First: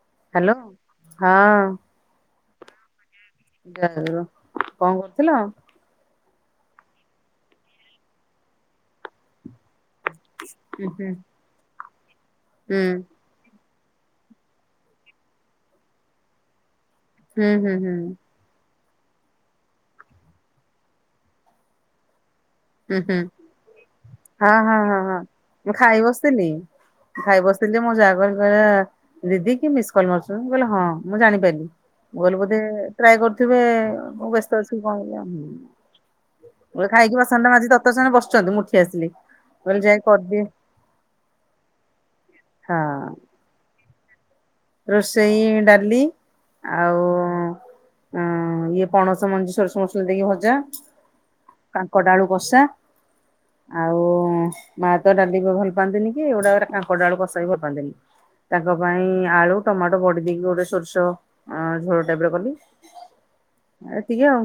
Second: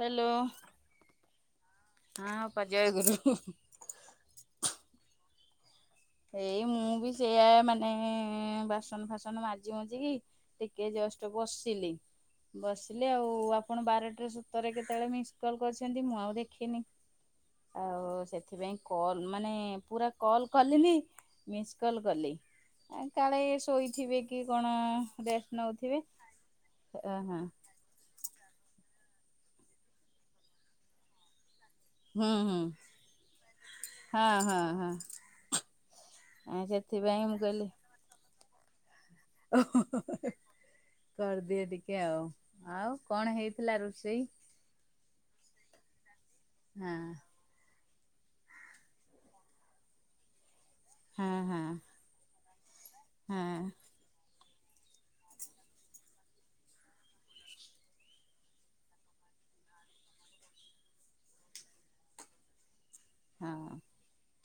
Hello ହଁ ହଁ ଅପା ଜୟ ଗୁରୁ। ଜୟଗୁରୁ। କଣ କରୁଥିଲ? ଏଇ ମୁଁ ବି ସେଇଆ ମାନେ-ଏ-ଏ-ଏ ବାସନ ଫାସନ ମାଜି ମୁଜିିକି ହୁଁ ଟିକେ ହୁଁ ଜଷ୍ଟ ବସିଲି। ବସିଲି ହୁଁ ଆଉ-ଉ-ଉ ଆପ୍ ଆପଣ ବାରଟାରୁ ସତରରେ କେତେବେଳେ ମିସ୍ କଲ୍ କରିଛନ୍ତି ମୁଁ ଆଉ ଦେଖିନି। ହୁଁ ହୁଁ ହୁଁ ଆଉ-ଉ-ଉ ସେଥିପାଇଁ କଲ ମାନେ ପୁରା କଲ କଲିନି। ମିସ୍ କଲ୍ କଲି। ହୁଁ ଆ ହୁଁ କାଳେ ଶୋଇଥିବେ କି ହଁ କଣ ହଁ ହଁ ହଁ। ରେଷ୍ଟ ମୁଁ ଖାଇ ନଉଥିବେ ବସିଥିଲି ଅହ। [unintelligible] ମୋ ଯା କହିକି ଗଲା ଦିଦି କିଏ ମିସ୍ କଲ ମାରୁଛନ୍ତି କହିଲେ ହଁ ମୁଁ ଜାଣିପାରିଲି। ମୁଁ ହୁଁ କହିଲି ବୋଧେ ହୁଁ ଟ୍ରାଏ କରୁଥିବେ ମୁଁ ହଁ ହଁ ବ୍ୟସ୍ତ ଅଛି କଣ ବୋଲି ଆ। ହଁ ମୁଁ ଏ ଖାଇକି ସେଥିପାଇଁ ବାସନ ଟା ମାଜିକି ତରତର ସେମାନେ ବସିଛନ୍ତି ମୁଁ ଉଠି ଆସିଲି। ଓ ହୋ ମୁଁ କହିଲି ଯାଏ ହୋ ହୋ ହୋ କରିଦିଏ କରିଦିଏ ଟିକେ ଆଉ ହଁ ଆଉ କଣ ହେଇଥିଲା ରୋଷେଇ। ରୋଷେଇ ଡାଲି ଆଉ। ହଁ ଅଁ ଇଏ ପଣସ ମଞ୍ଜି ସୋରିଷ ମସଲା ଦେଇକି ଭଜା କାଙ୍କଡ ଆଳୁ କଷା। ହୁଁ। ଆଉ ମାଆ ତ ଡାଲି ବି ଭଲ ପାଆନ୍ତିନି କି ଗୁଡାକରେ କାଙ୍କଡ଼ ଡାଳୁ କଷା ବି ଭଲ ପାଆନ୍ତିନି। ତାଙ୍କ ପାଇଁ ଆଳୁ ଟମାଟୋ ବଡି ଦେଇକି ଗୋଟେ ସୋରିଷ ଅଁ ଝୋଳ ଟାଇପ ର କଲି। ହଁ। ଏତିିକି ଆଉ।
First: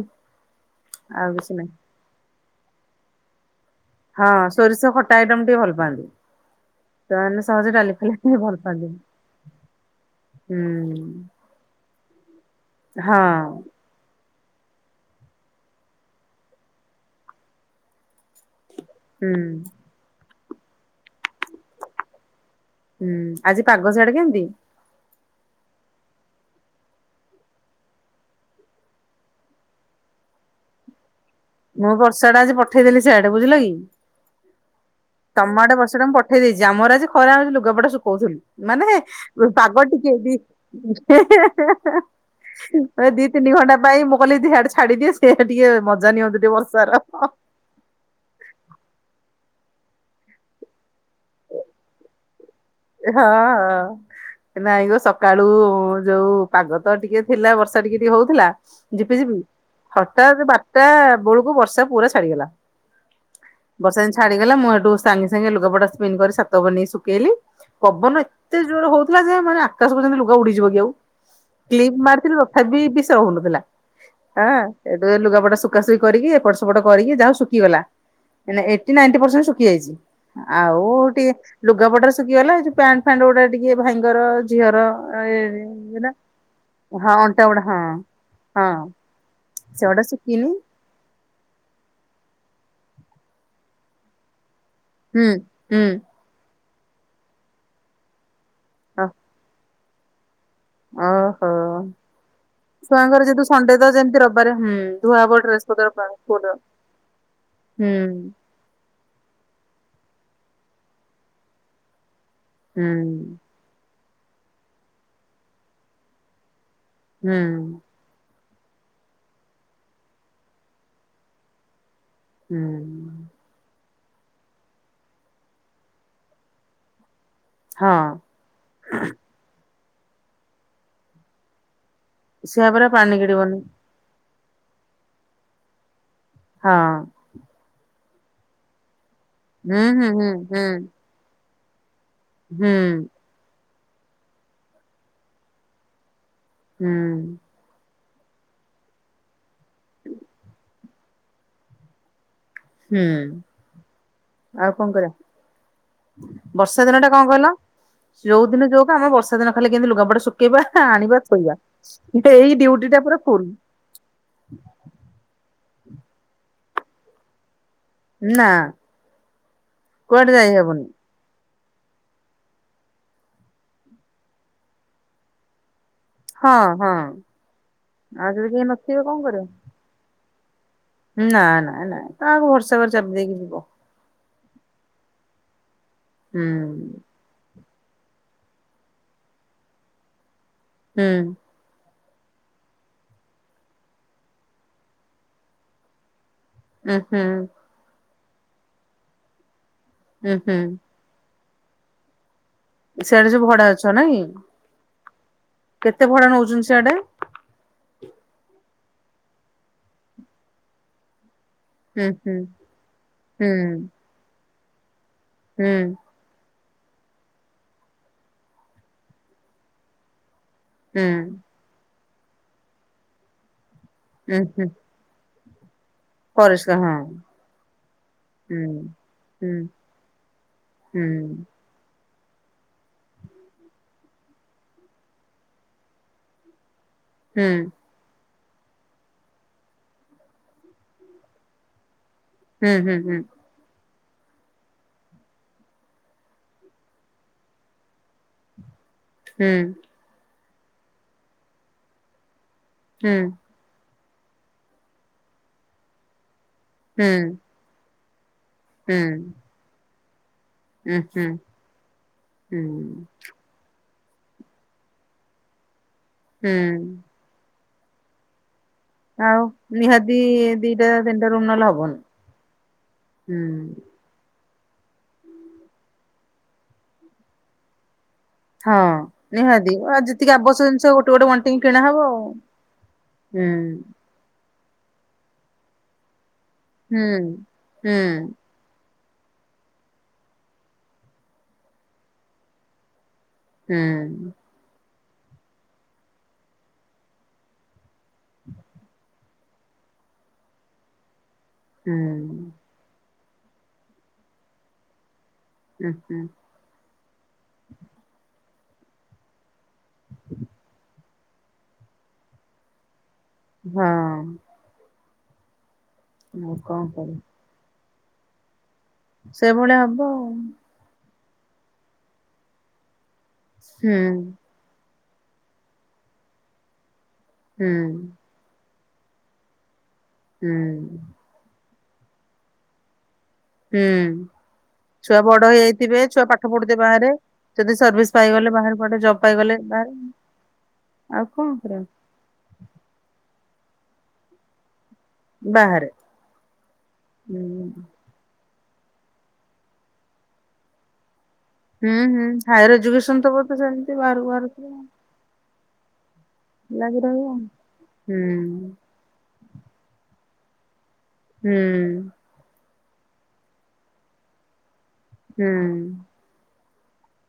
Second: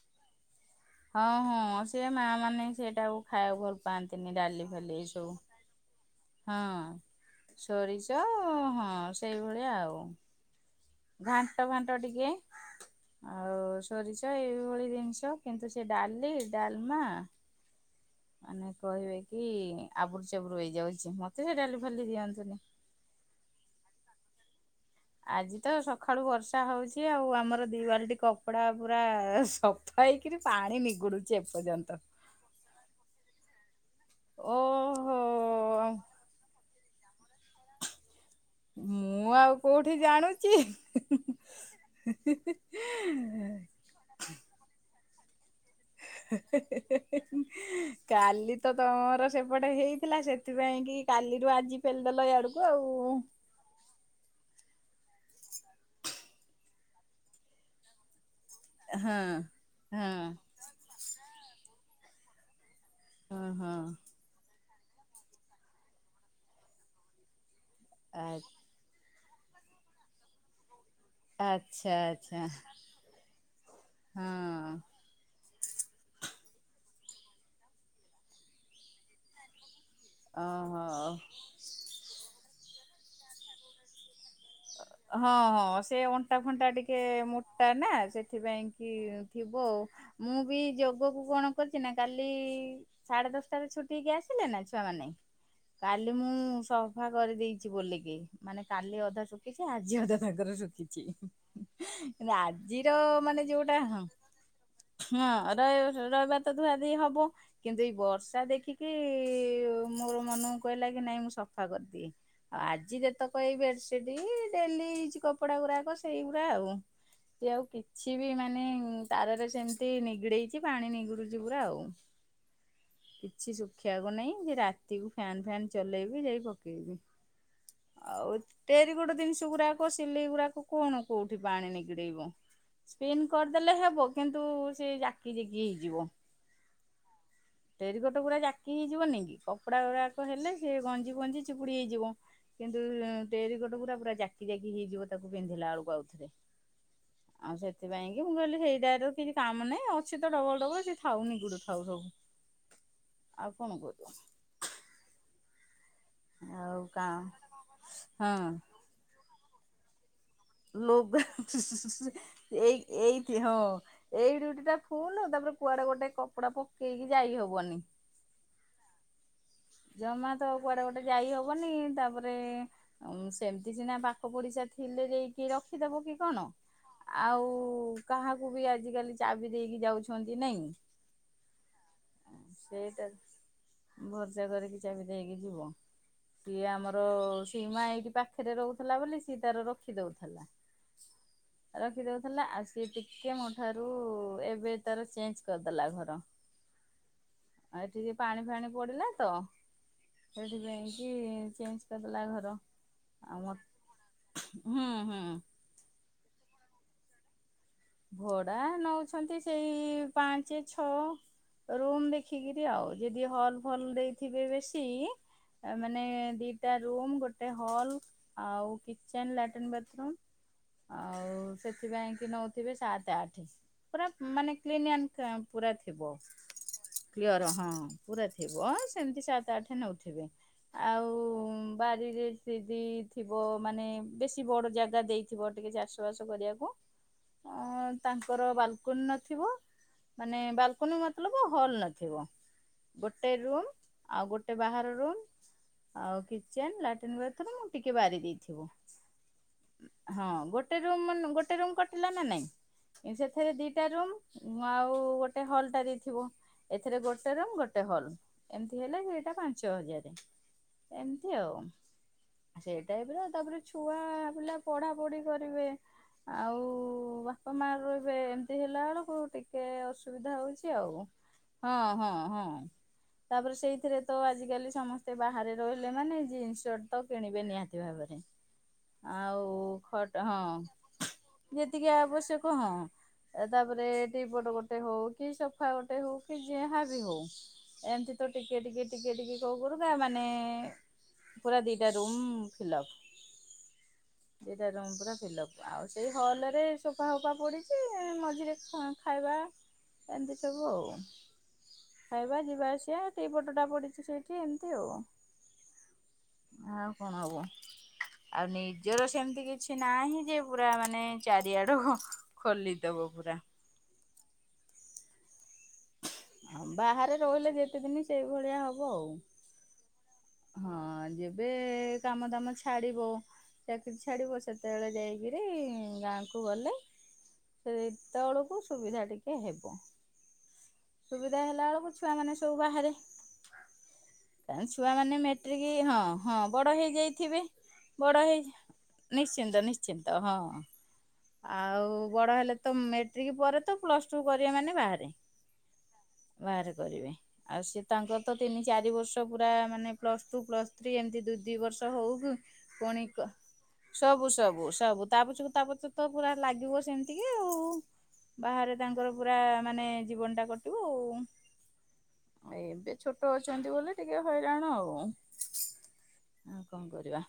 ହଁ ଆଉ କିଛି ହଁ ନାହିଁ। ସିଏ ମାଆ ମାନେ ହିଁ ସେଟାକୁୁ ଖାଇବାକୁ ଭଲ ପାଆନ୍ତିନି ହଁ ଡାଲି ସୋରିଷ ଫାଲି ଏଇ ଖଟା ସବୁ। ଆଇଟମ ଟିକେ ଭଲ ପାଆନ୍ତି। ହଁ ସେମାନେ ସହଜେ ଡାଲି ଫାଲି ସୋରିଷ ଟିକେ ଭଲ ହଁ ପାଆନ୍ତିନି। ସେଇଭଳିଆ ଆଉ। ହୁଁ। ଘାଣ୍ଟ ଫାଣ୍ଟ ଟିକେ। ହଁ। ଆଉ ସୋରିଷ ଏଇଭଳି ଜିନିଷ କିନ୍ତୁ ସେ ଡାଲି ଡାଲମା। ମାନେ କହିବେ ହୁଁ କି ଆବୁରୁ ଚାବୁରୁ ହେଇ ଯାଉଛି ମତେ ସେ ଡାଲି ଫାଲି ଦିଅନ୍ତୁନି। ହୁଁ ଆଜି ପାଗ ସିଆଡେ କେମତି। ଆଜି ତ ସକାଳୁ ବର୍ଷା ହଉଛି ଆଉ ଆମର ଦି ବାଲିଟି କପଡ଼ା ପୁରା ସ ଫା ହେଇକିରି ପାଣି ନିଗୁଡୁଛି ମୁଁ ଏପର୍ଯ୍ୟନ୍ତ। ବର୍ଷା ଟା ଆଜି ପଠେଇ ଦେଲି ସିଆଡେ ବୁଝିଲା କି। ଓହୋ। ତମ ଆଡେ ବର୍ଷା ଟା ମୁଁ ପଠେଇ ଦେଇଛି ଆମର ଆଜି ଖରା ହଉଛି ଲୁଗା ପଟା ଶୁକୋଉଥିଲୁ। ମାନେ ମୁଁ ହେଁ ଆଉ ପାଗ କୋଉଠି ଟିକେ ଦି ଜାଣୁଛି। ହେଁ ହେଁ ହେଁ ହେଁ ଏ ଦି ତିନି ଘଣ୍ଟା। ପାଇଁ ମୁଁ କହିଲି ତି ହିଆଡେ ଛାଡିଦିଏ ସେ ଟିକେ ମୋ। [unintelligible] କାଲି ତ ତମର ସେପଟେ ହେଇଥିଲା ସେଥିପାଇଁ କି କାଲିରୁୁ ଆଜି ପେଲି ଦେଲ ୟାଡକୁ। ଏ ହଁ। ନାଁଇ ଗୋ ସକାଳୁ ଯୋଉ ପାଗ ତ ଟିକେ ଥିଲା ବର୍ଷା ଟିକେ ଟିକେ ହଉଥିଲା। ଝିପି ହଁ ଝିପି ହଁ ହଠାତ୍ ବାର ଟା ବଳକୁ ବର୍ଷା ପୁରା ଛାଡିଗଲା ହଁ ହଁ ବର୍ଷା ଯେମତି। ଛାଡିଗଲା ମୁଁ ହେଠୁ ସାଙ୍ଗେ ସାଙ୍ଗେ ଲୁଗପଟା ସ୍ମିନ୍ କରି ଛାତ ଉପରେ ନେଇ ସୁଖେଇଲି ପବନ ଏତେ ଯୋ ର ହଉଥିଲା ଯେ ମାନେ ଆକାଶକୁ ଯେମିତି ଲୁଗା ଉଡିଯିବ କି ଆଉ। କ୍ଲିପ ଆଚ୍ଛା ମାରିଥିଲି ଆଚ୍ଛା ତଥାପି ବି ଷେ ହଉ ନଥିଲା ଆଁ। ହଁ ଏ ଲୁଗାପଟା ସୁଖା ସୁଖି କରିକି ଏପଟ ସେପଟ କରିକି ଯା ହଉ ଶୁଖିଗଲା। ଏଇନେ ଏଇଟି ନାଇନ୍ଟି ପରସେଣ୍ଟ ଶୁଖି ଯାଇଛି। ଆଉ ଓହୋ। ଟିକେ ଲୁଗାପଟା ରା ଶୁଖିଗଲା ଏଇ ଯୋଉ ପ୍ୟାଣ୍ଟ ଫ୍ୟାଣ୍ଟ ଗୁଡା ଟିକେ ଭାଇଙ୍କର। ଝିଅର ହଁ ହଁ ସେ ଅଣ୍ଟା ଫଣ୍ଟା ଟିକେ ହଁ ଅଣ୍ଟା ଗୁଡା ମୋଟା ହଁ ନା ସେଥିପାଇଁ ହଁ କି। ଥିବ ଆଉ ସେଗୁଡା ମୁଁ ଶୁଖିନି ବି ଯୋଗକୁ କଣ। ନା କାଲି ସାଢେ ଦଶଟା ରେ ଛୁଟି ହେଇକି ଆସିଲେ ନା ଛୁଆ ମାନେ ହୁଁ ହୁଁ କାଲି। ମୁଁ ସଫା କରିଦେଇଛି ବୋଲିକି ମାନେ କାଲି ଅଧା ଶୁଖିଛି ଆଜି ଅଧା ତାଙ୍କର ଶୁଖି। କିଚି। ଓହୋ। କିନ୍ତୁ ଆଜିର ଛୁଆଙ୍କର ମାନେ ଯେହେତୁ ସଣ୍ଡେ ଯୋଉଟା ତ ହଁ ଯେମିତି ରବିବାରେ ହୁଁ ଧୁଆ ହଁ ହବ ଡ୍ରେସ ପତ୍ର ସ୍କୁଲ ରହି ରଇବାର ତ ର ଧୁଆ ଧୁଇ ହବ କିନ୍ତୁ ହୁଁ ଏଇ ବର୍ଷା ଦେଖିକି। କି ମୋର ମନକୁ କହିଲା କି ନାଇଁ ମୁଁ ସଫା କରିଦିଏ। ଆଉ ହୁଁ ଆଜି ଯେତେକ ଏଇ ବେଡସିଟ ଡେଲି ଇଜ କପଡା ଗୁରାକ ସେଇଗୁଡା ଆଉ। ହୁଁ ସେ ଆଉ କି କିଛି ବି ମାନେ ତାରରେ ସେମିତି ନିଗିଡେଇଚି ପାଣି ନିଗୁଡୁଚି ପୁରା ଆଉ। ହୁଁ। କିଛି ଶୁଖିଆକୁ ନାହିଁ ଯେ ରାତିକୁ ଫ୍ୟାନ ଫାନ ଚଲେଇବି ଯାଇ ପକେଇବି। ହଁ ଆଉ ଟେରିକଟ ଜିନିଷ ଗୁରାକ ସିଲେଇ ଗୁରାକ କଣ କୋଉଠି ପାଣି ନିଗିଡେଇବ। ଛୁଆ ପରା ପାଣି ସ୍ପିନ ଗିଳିବନି କରିଦେଲେ ହେବ କିନ୍ତୁ ସେ ଜାକି ଜିକି ହେଇଯିବ। ହଁ। ଟେରିକଟ ଗୁରା ଜାକି ହେଇଯିବ ନି କି କପଡା ହୁଁ ହୁଁ ଗୁରାକ ହେଲେ ହୁଁ ସିଏ ଗଞ୍ଜିବ ଗଞ୍ଜି ଚିପୁଡି ହେଇଯିବ ହୁଁ କିନ୍ତୁ ଟେରିକଟ ଗୁରା ପୁରା ଜାକି ଜାକି ହେଇଯିବ ତାକୁ ପିନ୍ଧିଲା ବେଳକୁ ଆଉ। ହୁଁ। ଆଉ ସେଥିପାଇଁ କି ମୁଁ କହିଲି ସେଇ ଟାର କିଛି କାମ ନାହିଁ ଅଛି ତ ଡବଲ ଡବଲ ସେ ଥାଉ ନିଗୋଡ ଥାଉ ସବୁ। ହୁଁ। ଆଉ କଣ କୋହୁଚ। ଆଉ କଂ କରିବା ଆଉ ବର୍ଷା ଦିନ କା ଟା କଂ କହିଲ ହଁ ଯୋଉଦିନ ଯୋଉ ଆମେ ବର୍ଷା ଦିନ ଖାଲି କେମିତି ଲୁଗାପଟା ଶୁକେଇବା ଲୁଗା ଆଣିବା ଥୋଇବା କିନ୍ତୁ ଏଇ ଡ଼ିଉଟି ଟା ପୁରା ଏଇଥି ଫୁଲ୍। ହଁ ଏଇ ଡ୍ୟୁଟି ଟା ଫୁଲୁ ତାପରେ କୁଆଡେ ଗୋଟେ କପଡା ପକେଇକି ଯାଇ ହବନି। ନା। ଜମା ତ ଆଉ କୁଆଡେ ଗୋଟେ ଯାଇ ହବନି ତାପରେ ଅମ୍ ସେମିତି ସିନା ପାଖ ପଡିଶା ଥିଲେ ଜେଇକି ରଖିଦବ କି କଣ ହଁ ହଁ। ଆଉ ଆଉ ଯଦି କାହାକୁ କେହି ବି ନଥିବେ କଣ ଆଜିକାଲି କରିବ? ଚାବି ଦେଇକି ଯାଉଛନ୍ତି ନାଇଁ। ନା ନା ନା କାହାକୁ ଭରଷା କରିକି ସେଇଟା ଚାବି ଦେଇକି ଯିବ। ଭରସା କରିକି ଚାାବି ଦେଇକି ଯିବ ହୁଁ କିଏ ଆମର ସୂ ଟିମା ଏଇଠି ପାଖରେ ରହୁଥିଲା ବୋଲି ସିଏ ତାର ରଖି ଦଉଥିଲା। ହୁଁ। ରଖିଦଉଥିଲା ଆଉ ସିଏ ଟିକେ ମୋ ଠାରୁ ଏବେ ତାର ଚେଞ୍ଜ କରିଦେଲା ଘର। ଉଁ ହୁଁ। ଆ ଏଠିି ଟି ପାଣି ଫାଣି ପଡିଲା ତ ଉଁ ହୁଁ ସେଥିପାଇ କି ଚେଞ୍ଜ କରିଦେଲା ଘର। ସେଆଡେ ଆଉ ସବୁ ମ ଭଡା ଅଛ ନାଇଁ। ହୁଁ ହୁଁ। କେତେ ଭଡା ନୋଉଚନ୍ତି ଶ୍ୟାଡେ। ଭଡା ନଉଛନ୍ତି ସେଇ ପାଞ୍ଚ ଛଅ ହୁଁ ରୁମ ହୁଁ ଦେଖିକିରି ଆଉ ଯଦି ହୁଁ ହଲ୍ ଫଲ ଦେଇଥିବେ ବେଶୀ ହୁଁ ଆ ମାନେ ଦିଟା ରୁମ ଗୋଟେ ହଲ୍ ଆଉ କିଚେନ ଲାଟ୍ରିନ ବାଥ୍ ରୁମ୍ ହୁଁ। ସେଥିପାଇଁ କି ନଉଥିବେ ସାତ ଆଠ ପୁରା ଉଁ ମାନେ ହୁଁ କ୍ଲିନ ଆନ୍ ସାମ ପୁରା ଥିବ। ପରିଷ୍କାର କ୍ଲିଅର ହଁ ପୁରା ହଁ ଥିବ ସେମିତି ହୁଁ। ସାତ ଆଠ ନଉଥିବେ। ହୁଁ ଆଉ ବାରିରେ ଯେଦି ଥିବ ମାନେ ବେଶୀ ବଡ଼ ଜାଗା ଦେଇଥିବ ଟିକେ ଚାଷବାସ କରିବାକୁ ହୁଁ। ହଁ ତାଙ୍କର ବାଲକୋନି ନଥିବ ମାନେ ବାଲକୋନି ମତଲବ ହଲ୍ ନଥିବ। ହୁଁ ହୁଁ ହୁଁ ଗୋଟେ ରୁମ୍ ଆଉ ଗୋଟେ ବାହାର ରୁମ୍ ଆଉ କିଚେନ ଲାଟ୍ରିନ୍ ବାଥରୁମ୍ ଟିକେ ବାରି ଦେଇଥିବୁ। ହୁଁ। ହଁ ଗୋଟେ ରୁମ୍ ମାନେ ଗୋଟେ ରୁମ୍ କରିଥିଲାନା ନାଇଁ ହୁଁ ସେଥିରେ ଦିଟା ରୁମ୍ ମୁଁ ଆଉ ଗୋଟେ ହଲ୍ଟା ଦେଇଥିବ ଏଥିରେ ହୁଁ ହୁଁ ଗୋଟେ ରୁମ୍ ଗୋଟେ ହଲ୍। ଏମିତି ହେଲେ ହୁଁ। ସେଇଟା ପାଞ୍ଚ ହଜାରେ। ଉଁ ହୁଁ ଏମତି ଆଉ ହୁଁ ସେଇ ଟାଇପ୍ ତାପରେ ଛୁଆ ପିଲା ପଢାପଢି କରିବେ ଆଉ ହୁଁ ବାପା ମା ରହିବେ ଏମିତି ହେଲା ବେଳକୁ ଆ ଆଉ ଟିକେ ନିହାତି ଅସୁବିଧା ହଉଚି ଦିଟା ଆଉ ତିନିଟା ରୁମ୍ ନହେଲେ ହଁ ହବନି। ହଁ ହଁ। ହୁଁ ତାପରେ ସେଇଥିରେ ତ ଆଜିକାଲି ସମସ୍ତେ ବାହାରେ ରହିଲେ ମାନେ ଜିନ୍ସ ସର୍ଟ ତ କିଣିବେ ନିହାତି ଭାବରେ ହଁ ଆଉ ନିହାତି ଆଉ ଖଟ ଯେତିକି ଆବଶ୍ୟ ଜିନିଷ ହଁ ଗୋଟେ ଗୋଟେଣ୍ ଯେତିକି ଆବଶ୍ୟକ ହଁ ତାପରେ ଟିପଟ ଗୋଟେ ହଉକି ସୋଫା ଗୋଟେ ହଉକି ଯାହାବ ହୁଁ ହଉ ହୁଁ ଏମିତିତ ଟିକେ ଟିକେ ଟିକେ ଟିକେ ଟିକେ କରୁ କରୁକା ମାନେ ପୁରା ଦିଇଟା ରୁମ୍ ଫିଲ୍ଅପ୍। ହୁଁ। ଦିଇଟା ରୁମ୍ ପୁରା ଫିଲ୍ଅପ୍ ଆଉ ସେଇ ହଲରେ ସୋଫା ଫୋଫା ପଡ଼ିଚି ମଝିରେ ଖାଇବା ଏମିତି ସବୁ ଆଉ। ହୁଁ। ଖାଇବା ଯିବା ଆସିବା ଟିପଟଟା ପଡ଼ିଚି ସେଇଠି ଏମତି ଆଉ। ହୁଁ ହୁଁ। ଆଉ କଣ ହବ ଆଉ ନିଜର ସେମିତି କିଛି ନାହିଁଯେ ପୁରା ମା ମାନେ ଚାରିଆଡ଼ୁ ହଁ ଖୋଲିଦବ ପୁରା। ହଁ। କଣ ବାହାରେ କରିବା ରହିଲେ ଯେତେ ଦିନ ସେଇ ଭଳିଆ ହବ ଆଉ। ସେଭଳିଆ ହବ ଆଉ। ହଁ ଯେବେ କାମ ଦାମ ଛାଡ଼ିବ ଚାକିରୀ ହୁଁ ଛାଡ଼ିବ ସେତେବେଳେ ଯାଇକିରି ଗାଁକୁ ଗଲେ ହୁଁ ସେତେବେଳକୁ କୁ ସୁବିଧା ଟିକେ ହେବ। ହୁଁ। ସୁବିଧା ହେଲା ବେଳକୁ ଛୁଆମାନେ ସବୁ ବାହାରେ। ହୁଁ। କାରଣ ଛୁଆମାନେ ଛୁଆ ବଡ଼ ମେଟ୍ରିକ ହଁ ହେଇଯାଇଥିବେ ଛୁଆ ହଁ ପାଠ ବଡ଼ ପଢୁଥିବେ ବାହାରେ ହେଇଯାଇଥିବେ। ଯଦି ସର୍ଭିସ ପାଇଗଲେ ବାହାରେ ଜବ୍ ପାଇଗଲେ ବାହାରେ କିନ୍ତୁ ହଁ। ଆଉ କଣ? କରିବା ଆଉ ବଡ଼ ହେଲେତ ମେଟ୍ରିକ୍ ପରେତ ପ୍ଲସ୍ ଟୁ କରିବେ ମାନେ ବାହାରେ ବାହାରେ। ବାହାରେ କରିବେ ଆଉ ହୁଁ ସେତାଙ୍କରତ ତିନି ଚାରି ବର୍ଷ ପୁରା ମାନେ ପ୍ଲସ୍ ଟୁ ପ୍ଲସ୍ ୍ରୀ ଏମତି ଦି ଦି ବର୍ଷ ହୁଁ ହୁଁ ହଉକି ହାୟର ପୁଣି ଏଜୁକେସନ କ ତ ବୋଧେ ସେମିତି ବାହାରକୁ ସବୁ ବାହାରୁଥିବ ସବୁ ସବୁ। ତା ପଛକୁ ତାପଛ ତପୁରା ଲାଗିବ ଲାଗି ସେମିତିକି ରହିବ ଆଉ ହୁଁ ବାହାରେ ତାଙ୍କର ପୁରା ମାନେ ଜୀବନଟା କଟିବ ଆଉ। ହୁଁ। ଏବେ ଛୋଟ ଅଛନ୍ତି ବୋଲି ଟିକେ ହଇରାଣ ଆଉ। ହୁଁ। ଆଉ କଣ କରିବା।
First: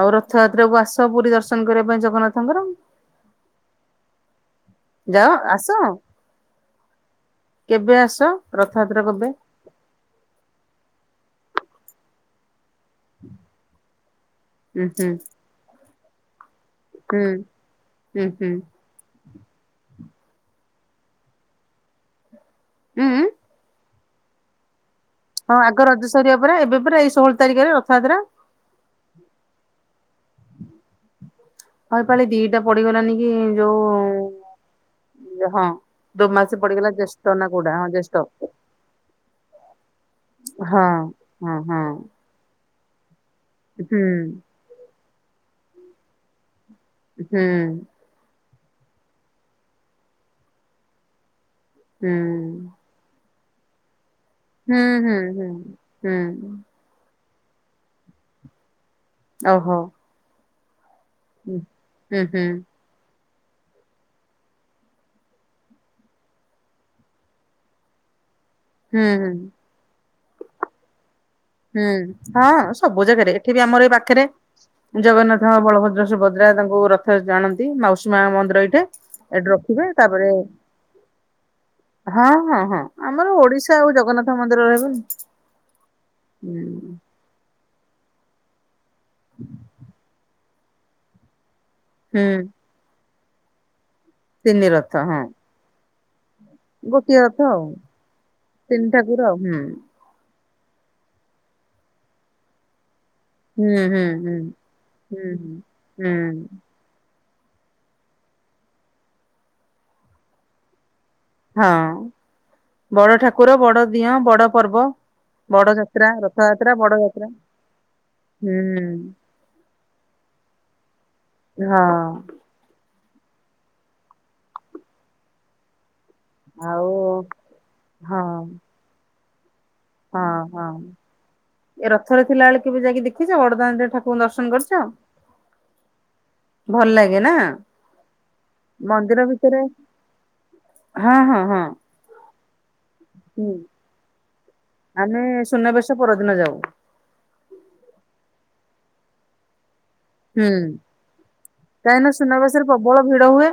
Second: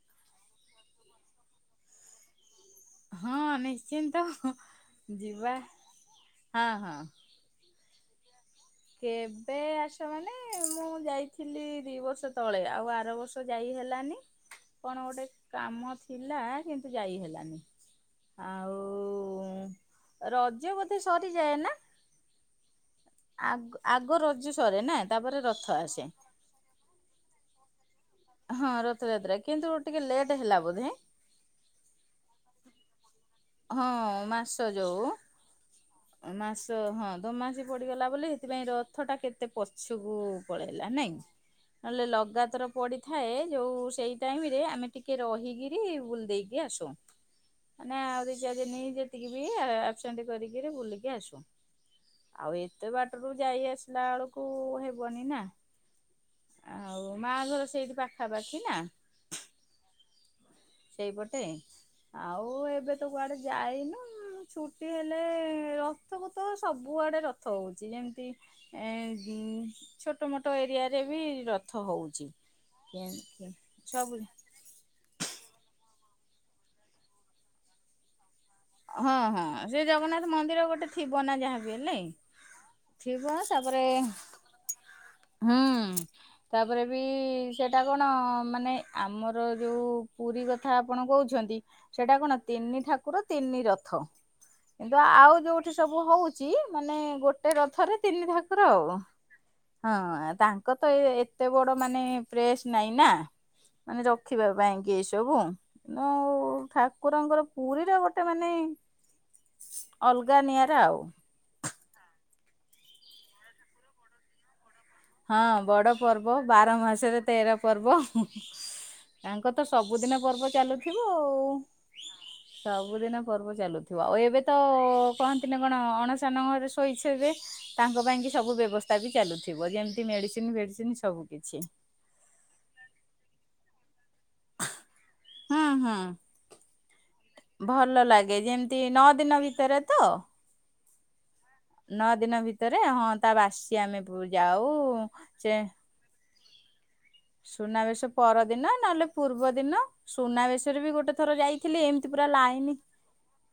ଆଉ ରଥଯାତ୍ରାକୁ ଆସ ପୁରୀ ଦର୍ଶନ କରିବା ପାଇଁ ଜଗନ୍ନାଥଙ୍କର? ହଁ ନିଶ୍ଚିନ୍ତ, ଯାଅ ଯିବା ଆସ। ହଁ-ହଁ। କେବେ ଆସ ରଥଯାତ୍ରା କେବେ? କେବେ ଆସ ମାନେ ମୁଁ ଯାଇଥିଲି ଦି ବର୍ଷ ତଳେ ଆଉ ଆର ବର୍ଷ ଯାଇ ହେଲାନି। ଉଁ କଣ ହୁଁ ଗୋଟେ କାମ ଥିଲା କିନ୍ତୁ ଯାଇ ହୁଁ। ହେଲାନି, ଉଁ ହୁଁ ଆଉ ଉ-ଉ-ଉ ରଜ ବୋଧେ ସରିଯାଏ ନା? ଉଁ ଉଁ? ଆଗ୍ ଆଗ ରଜ ସରେ ନା? ତାପରେ ହଁ ରଥ ଆଗ ଆସେ ରଜ ସରିବ ପରା ଏବେ ପରା ଏଇ ଷୋହଳ ତାରିଖରେ ରଥଯାତ୍ରା। ହଁ ରଥଯାତ୍ରା କିନ୍ତୁ ଟିକେ ଲେଟ୍ ହେଲା ବୋଧେ? ହଁ ଏ ପାଳି ଦିଟା ପଡିଗଲାନି କି ହଁ ମାସ ଯୋଉ ଯୋଉ-ଉ-ଉ ହଁ। ଦୋମାସେ ମାସ ପଡିଗଲା ହଁ ଜ୍ୟେଷ୍ଠ ନା ଦୋମାସୀ କୋଉଟା ହଁ ପଡିଗଲା ଜ୍ୟେଷ୍ଠ ବୋଲି ସେଥିପାଇଁ ରଥଟା କେତେ ପଛକୁ ହଁ ପଳେଇଲା ନାଇଁ? ହଁ ହଁ। ନହଲେ ଲଗାତର ପଡିଥାଏ ଯୋଉ ହୁଁ ସେଇ ଟାଇମରେ ଆମେ ଟିକେ ରହିକିରି ବୁଲି ଦେଇକି ଆସୁ। ହୁଁ। ଯା ଯେନି ଯେତିକି ବି ଆବସେଣ୍ଟ୍ କରିକିରି ବୁଲିକି ଆସୁ ଆଉ ହୁଁ। ଏ ଏତେ ବାଟରୁ ଯାଇ ଆସିଲା ବେଳକୁ ହୁଁ ହୁଁ ହେବନି ନା ହୁଁ ହୁଁ ଆ ଆଉ ମାଆ ଘର ସେଇଠି ପାଖାପାଖି ନା। ଓହୋଃ। ସେଇପଟେ? ହୁଁ ଆଉ ଏବେ ତ କୁଆଡେ ଯାଇନୁ। ଛୁଟି ହେଲେ-ଏ-ଏ-ଏ ରଥକୁ ତ ସବୁଆଡ଼େ ରଥ ହଉଛି ଯେମିତି ଏ ହୁଁ ହୁଁ ଛୋଟ ମୋଟ ଏରିଆରେ ବି ରଥ୍। ହୁଁ, ହଁ ସବୁ ଜାଗାରେ ଏଠି ବି ଆମର ଏଇ ସବୁ ପାଖରେ। ଜଗନ୍ନାଥ, ବଳଭଦ୍ର, ସୁଭଦ୍ରା ତାଙ୍କୁ ରଥରେ ଟାଣନ୍ତି ମାଉସୀ ମାଆ ମନ୍ଦିର ଏଇ ଠି, ହଁ ହଁ ଏଠି ସେ ରଖିବେ ଜଗନ୍ନାଥ ତାପରେ ମନ୍ଦିର ଗୋଟେ ଥିବ ନା ଯାହାବି ହେଲେ ହଁ-ହଁ-ହଁ। ଆମର ଥିବ ଓଡିଶା ତାପରେ ଆଉ ଜଗନ୍ନାଥ ମନ୍ଦିର ରହିବନି। ହୁଁ ତାପରେ ବି ସେଇଟା କଣ ମାନେ ଆମର ଯୋଉ। ପୁରୀ କଥା ଆପଣ କହୁଛନ୍ତି ସେଟା କଣ ତିନି ଠାକୁର ତିନି ରଥ। ତିନି ରଥ କିନ୍ତୁ ହଁ ଆଉ ଯୋଉଠି ସବୁ ହଉ ଚି ମାନେ ଗୋଟିଏ ରଥ ଗୋଟେ ଆଉ ରଥରେ ତିନି ଠାକୁର ତିନି ଆଉ, ଠାକୁର ଆଉ ହୁଁ ହଁ ତାଙ୍କ୍ କତ ଏ ଏତେ ବଡ ମାନେ ପ୍ରେସ୍ ନାଇଁ ନା। ହୁଁ ହୁଁ ମାନେ ହୁଁ ରଖିବା ପାଇଁକି ଏଇ ହୁଁ ସବୁ ମୁଁ ହୁଁ ହୁଁ। ଆଉ ଠାକୁରଙ୍କର। ପୁରୀର ଗୋଟେ ମାନେ ଅଲଗା ନିଆରା ଆଉ। ହଁ ବଡ ଠାକୁର ବଡ ଦିଅଁ ବଡ ପର୍ବ। ହଁ ବଡ ଯାତ୍ରା ପର୍ବ, ରଥଯାତ୍ରା ବାର ବଡ ମାସରେ ଯାତ୍ରା ତେର ପର୍ବ। ହୁଁ ତାଙ୍କର ତ ସବୁଦିନ ପର୍ବ ଚାଲୁଥିବ ଆଉ। ହଁ ସବୁଦିନେ ପର୍ବ ଚାଲୁଥିବ ଆଉ ଏବେ ତ-ଅ-ଅ-ଅ କହନ୍ତିନି କଣ ଅଣସ୍ ସନ ଘରେ ଆଉ ଶୋଇଥେବେ ତାଙ୍କ ହଁ ପାଇଁକି ସବୁ ବ୍ୟବସ୍ତା ବି ଚାଲୁଥିବ ଯେମ୍ ହଁ ମେଡିସିନ ହଁ ଫେଡିସିନ ସବୁ କିଛି। ଏ ରଥରେ ଥିଲା ବେଳେ କେବେ ଯାଇକି ଦେଖିଛ ବଡଦାଣ୍ଡରେ ଠାକୁରଙ୍କୁ ଦର୍ଶନ କରିଛ? ହୁଁ ହୁଁ ଭଲ ଲାଗେ। ନା ଭଲ ଲାଗେ ଯେମିତି ନଅ ଦିନ ଭିତରେ ତ? ହଁ-ହଁ-ହଁ। ନଅ ଦିନ ଭିତରେ ହଁ ତା ବାସି ଆମେ ପୁ ଯାଉ ସେ ତା ପରଦିନ ଯାଉ। ସୁନାବେଶ ପରଦିନ ନହେଲେ ପୂର୍ବ ଦିନ। ହୁଁ ସୁନାବେଶରେ ବି ଗୋଟେ ଥର ଯାଇଥିଲି କାହିଁକିନା ଏମିତି ପୁରା ସୁନାବେଶରେ ଲାଇନ ପ୍ରବଳ ଭିଡ ହୁଏ।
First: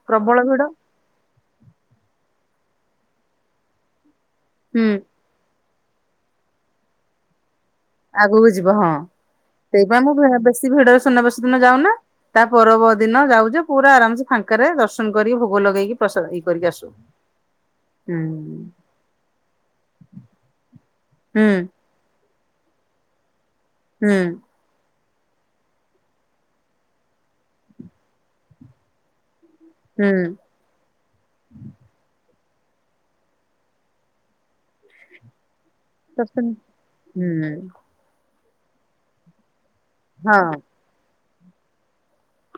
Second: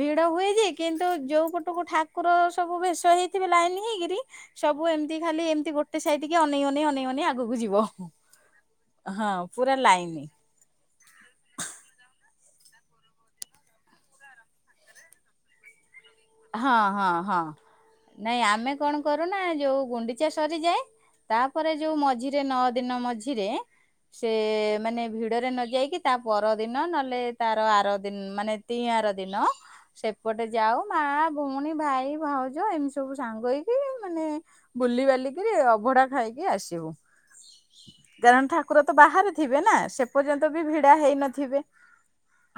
ଭିଡ ହୁଏ ଯେ କିନ୍ତୁ ତ ଯୋଉ ପଟକୁ ଠାକୁର ସବୁ ଭେଷ ହେଇଥିବେ ଲାଇନ ହେଇକିରି ସବୁ ହୁଁ ଏମିତି ଖାଲି ଏମିତି ଗୋଟେ ସାଇଡକି ଅନେଇ ଅନେଇ ଅନେଇ ଅନେଇ ଆଗକୁ ଯିବ। ଆଗକୁ ଯିବ ହଁ ପୁରା ସେଇଥିପାଇଁ ମୁଁ ଲାଇନ ବେ ବେଶୀ ଭିଡ଼ରେ ସୁନାବେଶରେ ଦିନ ଯାଉନା ତା ପରବ ଦିନ ଯାଉଯେ ପୁରା ଆରାମ୍ ସେ ଫାଙ୍କାରେ ଦର୍ଶନ କରିକି ଭୋଗ ଲଗେଇକି ପ୍ରସାଦ ଖାଇକି ହଁ ହଁ ହଁ। ନାଇଁ ଆମେ କଣ କରୁନା ଯୋଉ ଗୁଣ୍ଡିଚା ସରିଯାଏ ହୁଁ ତାପରେ ଯୋଉ ମଝିରେ ନଅ ଦିନ ମଝିରେ ହୁଁ ସେ ମାନେ ଭିଡ଼ରେ ନ ଯା ଯାଇକି ତା ପରଦିନ ନହେଲେ ତାର ଆର ଦିନ ମାନେ ତି ଆର ଦିନ ହୁଁ ସେପଟେ ଯାଉ ମା ଭଉଣୀ ଭାଇ ଭାଉଜ ଏମିତି ସବୁ ସାଙ୍ଗ ହେଇକି ମାନେ ବୁଲିିବାଲି କିରି ଅଭଡ଼ା ଖାଇକି ଦର୍ଶନ ଆସିବୁ। ହୁଁ କାରଣ ଠାକୁର ତ ବାହାରେ ଥିବେ ନା ସେ ପର୍ଯ୍ୟନ୍ତ ବି ହଁ ଭିଡା ହେଇନଥିବେ।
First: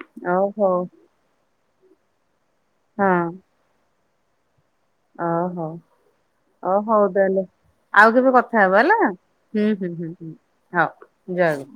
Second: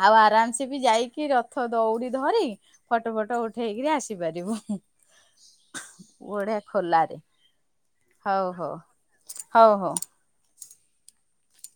ଆଉ ଆରାମ୍ ସେ ହଉ ବି ଯାଇକି ରଥ ଦଉଡ଼ି ଧରି ହଉ ଫଟୋ ବଟୋ ଉଠେଇ ହେଇକିରି ଆସିପାରିବୁ। ଓହୋ। ବଢିଆ ଓ ହଉ ଖୋଲାରେ ତାହଲେ ଆଉ କେବେ ହଉ କଥା ହଉ ହବ ହେଲା ହୁଁ ହଉ ହଉ। ହୁଁ ହୁଁ ହୁଁ। ହୋଉ ଯାଅ।